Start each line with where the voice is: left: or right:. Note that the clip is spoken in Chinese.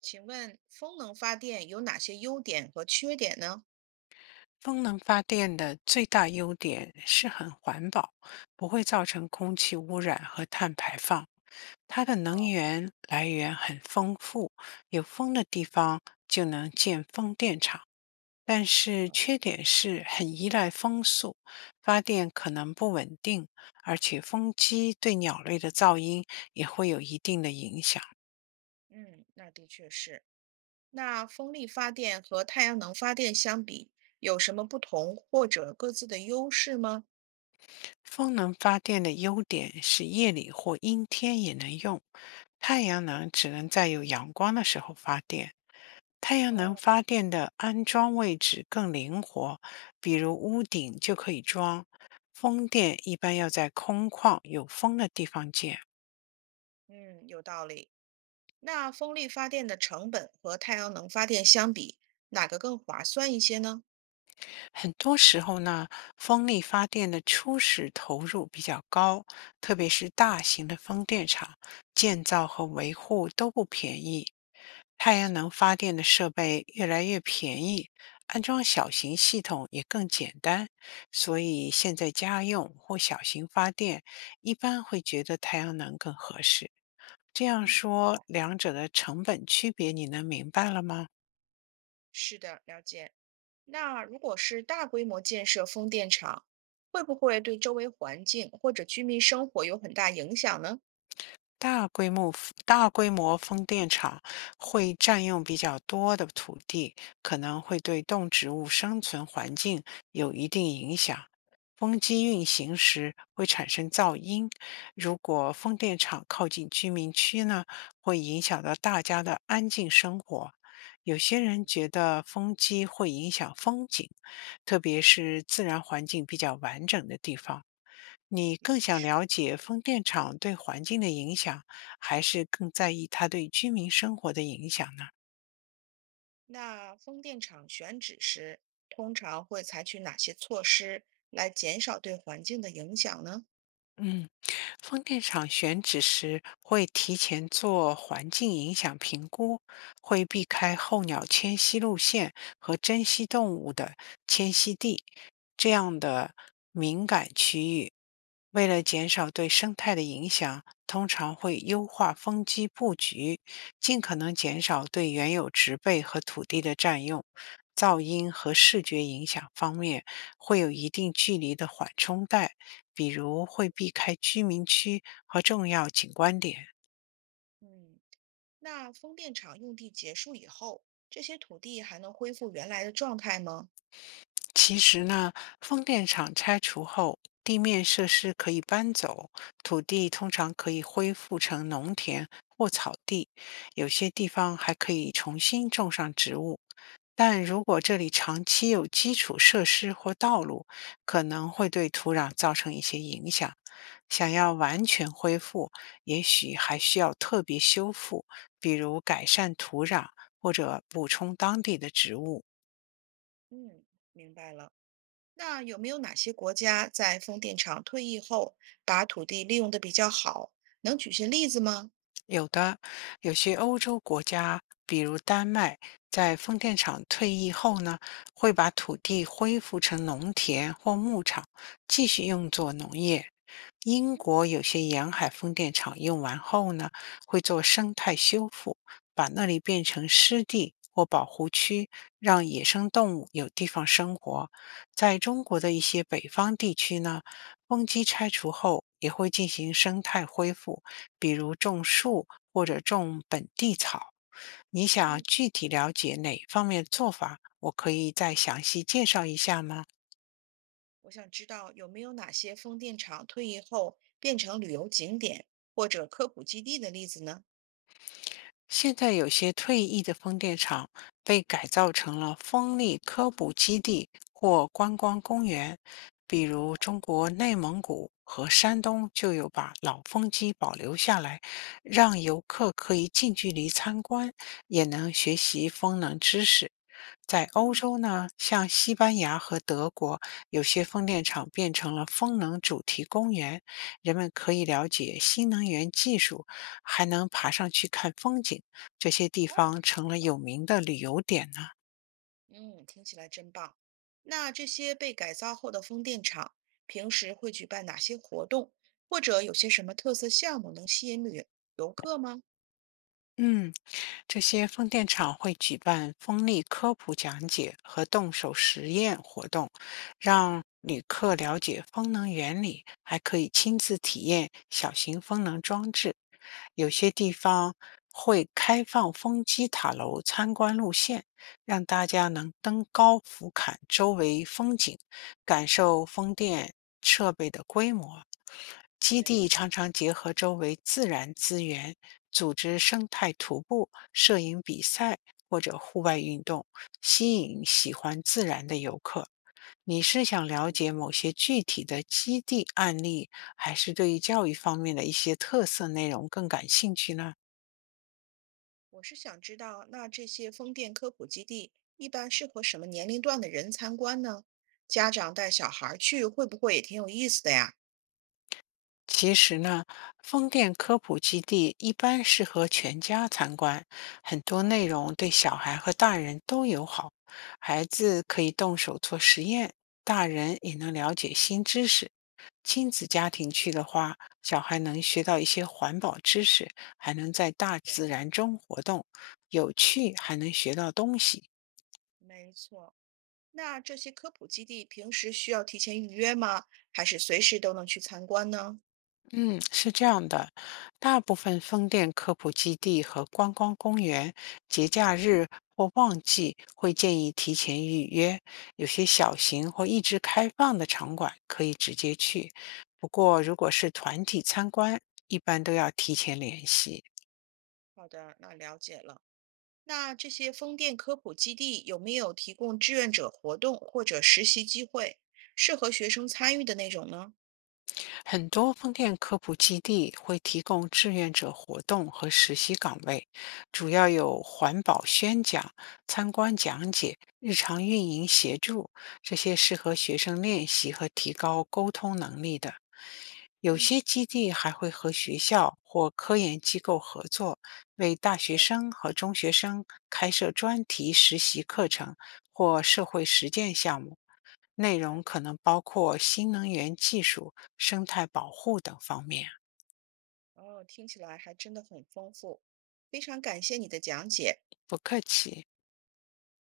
right: 请问风能发电有哪些优点和缺点呢？
left: 风能发电的最大优点是很环保，不会造成空气污染和碳排放。它的能
right: 哦。
left: 源来源很丰富，有风的地方就能建风电场。但是缺点是很依赖风速，发电可能不稳定，而且风机对鸟类的噪音也会有一定的影响。
right: 嗯，那的确是。那风力发电和太阳能发电相比，有什么不同或者各自的优势吗？
left: 风能发电的优点是夜里或阴天也能用，太阳能只能在有阳光的时候发电。太阳能
right: 哦。
left: 发电的安装位置更灵活，比如屋顶就可以装。风电一般要在空旷有风的地方建。
right: 嗯，有道理。那风力发电的成本和太阳能发电相比，哪个更划算一些呢？
left: 很多时候呢，风力发电的初始投入比较高，特别是大
right: 对。
left: 型的风电场，建造和维护都不便宜。太
right: 没
left: 阳
right: 错。
left: 能发电的设备越来越便宜，安装小型系统也更简单，所以现在家用或小型发电一般会觉得太阳能更合适。这样
right: 嗯，明
left: 说，
right: 白。
left: 两者的成本区别你能明白了吗？
right: 是的，了解。那如果是大规模建设风电场，会不会对周围环境或者居民生活有很大影响呢？
left: 大规模大规模风电场会占用比较多的土地，可能会对动植物生存环境有一定影响。风机运
right: 啊，
left: 行时会产生噪音，如果风电场靠近居民区呢，会影响到大家的安静生活。有些人觉得风机会影响风景，特别是自然环境比较完整的地方。你
right: 的确
left: 更想
right: 是。
left: 了解风电场对环境的影响，还是更在意它对居民生活的影响呢？
right: 那风电场选址时，通常会采取哪些措施来减少对环境的影响呢？
left: 嗯，风电场选址时会提前做环境影响评估，会避开候鸟迁徙路线和珍稀动物的迁徙地这样的敏感区域。为了减少对生态的影响，通常会优化风机布局，尽可能减少对原有植被和土地的占用。噪音和视觉影响方面会有一定距离的缓冲带，比如会避开居民区和重要景观点。
right: 嗯。那风电场用地结束以后，这些土地还能恢复原来的状态吗？
left: 其实呢，风电场拆除后，地面设施可以搬走，土地通常可以恢复成农田或草地，有些地方还可以重新种上植物。但
right: 嗯。
left: 如果这里长期有基础设施或道路，可能会对土壤造成一些影响。想要
right: 没，
left: 完全恢复，也许还需要特别修复，比如改善土壤或者补充当地的植物。
right: 嗯，明白了。那有没有哪些国家在风电场退役后，把土地利用的比较好？能举些例子吗？
left: 有的，有些欧洲国家，比如丹麦，在风电场退役后呢，会把土地恢复成农田或牧场，继续用作农业。英国有些沿海风电场用完后呢，会做生态修复，把那里变成湿地或保护区，让野生动物有地方生活。在中国的一些北方地区呢，风机拆除后也会进行生态恢复。比如种树或者种本地草。你想
right: 嗯，
left: 具体了解哪方面的做法？我可以再详细介绍一下吗？
right: 我想知道有没有哪些风电场退役后变成旅游景点或者科普基地的例子呢？
left: 现在有些退役的风电场被改造成了风力科普基地或观光公园，比如
right: 哦。
left: 中国内蒙古和山东就有把老风机保留下来，让游客可以近距离参观，也能学习风能知识。在欧
right: 嗯，
left: 洲
right: 好吧。
left: 呢，像西班牙和德国，有些风电场变成了风能主题公园，人们可以了解新能源技术，还能爬上去看风景，这些地
right: 哦，
left: 方
right: 太
left: 成
right: 好
left: 了
right: 了，
left: 有名的旅游点呢。
right: 嗯，听起来真棒。那这些被改造后的风电场，平时会举办哪些活动，或者有些什么特色项目能吸引旅游客吗？
left: 嗯，这些风电场会举办风力科普讲解和动手实验活动，让旅客了解风能原理，还可以亲自体验小型风能装置。有些地方会开放风机塔楼参观路线，让大家能登高俯瞰周围风景，感受风电设备的规模。基
right: 对。
left: 地常常结合周围自然资源，组织生态徒步、摄影比赛或者户外运动，吸引喜欢自然的游客。你是想了解某些具体的基地案例，还是对于教育方面的一些特色内容更感兴趣呢？
right: 我是想知道，那这些风电科普基地一般适合什么年龄段的人参观呢？家长带小孩儿去会不会也挺有意思的呀？
left: 其实呢，风电科普基地一般适合全家参观，很多
right: 哦。
left: 内容对小孩和大人都友好，孩
right: 嗯。
left: 子可以动手做实验，大人也能了解新知识。亲子家庭去的话，小孩能学到一些环保知识，还能在大
right: 对。
left: 自然中活动，有趣还能学到东西。
right: 没错。那这些科普基地平时需要提前预约吗？还是随时都能去参观呢？
left: 嗯，是这样的，大部分风电科普基地和观光公园节假日或旺季会建议提前预约，有些小型或一直开放的场馆可以直接去。不过，如果是团体参观，一般都要提前联系。
right: 好的，那了解了。那这些风电科普基地有没有提供志愿者活动或者实习机会，适合学生参与的那种呢？
left: 很多风电科普基地会提供志愿者活动和实习岗位，主要有环保宣讲、参观讲解、日常运营协助，这些适合学生练习和提高沟通能力的。有
right: 嗯。
left: 些基地还会和学校或科研机构合作，为大学生和中学生开设专题实习课程或社会实践项目。内容可能包括新能源技术、生态保护等方面。
right: 哦，听起来还真的很丰富，非常感谢你的讲解。
left: 不客气。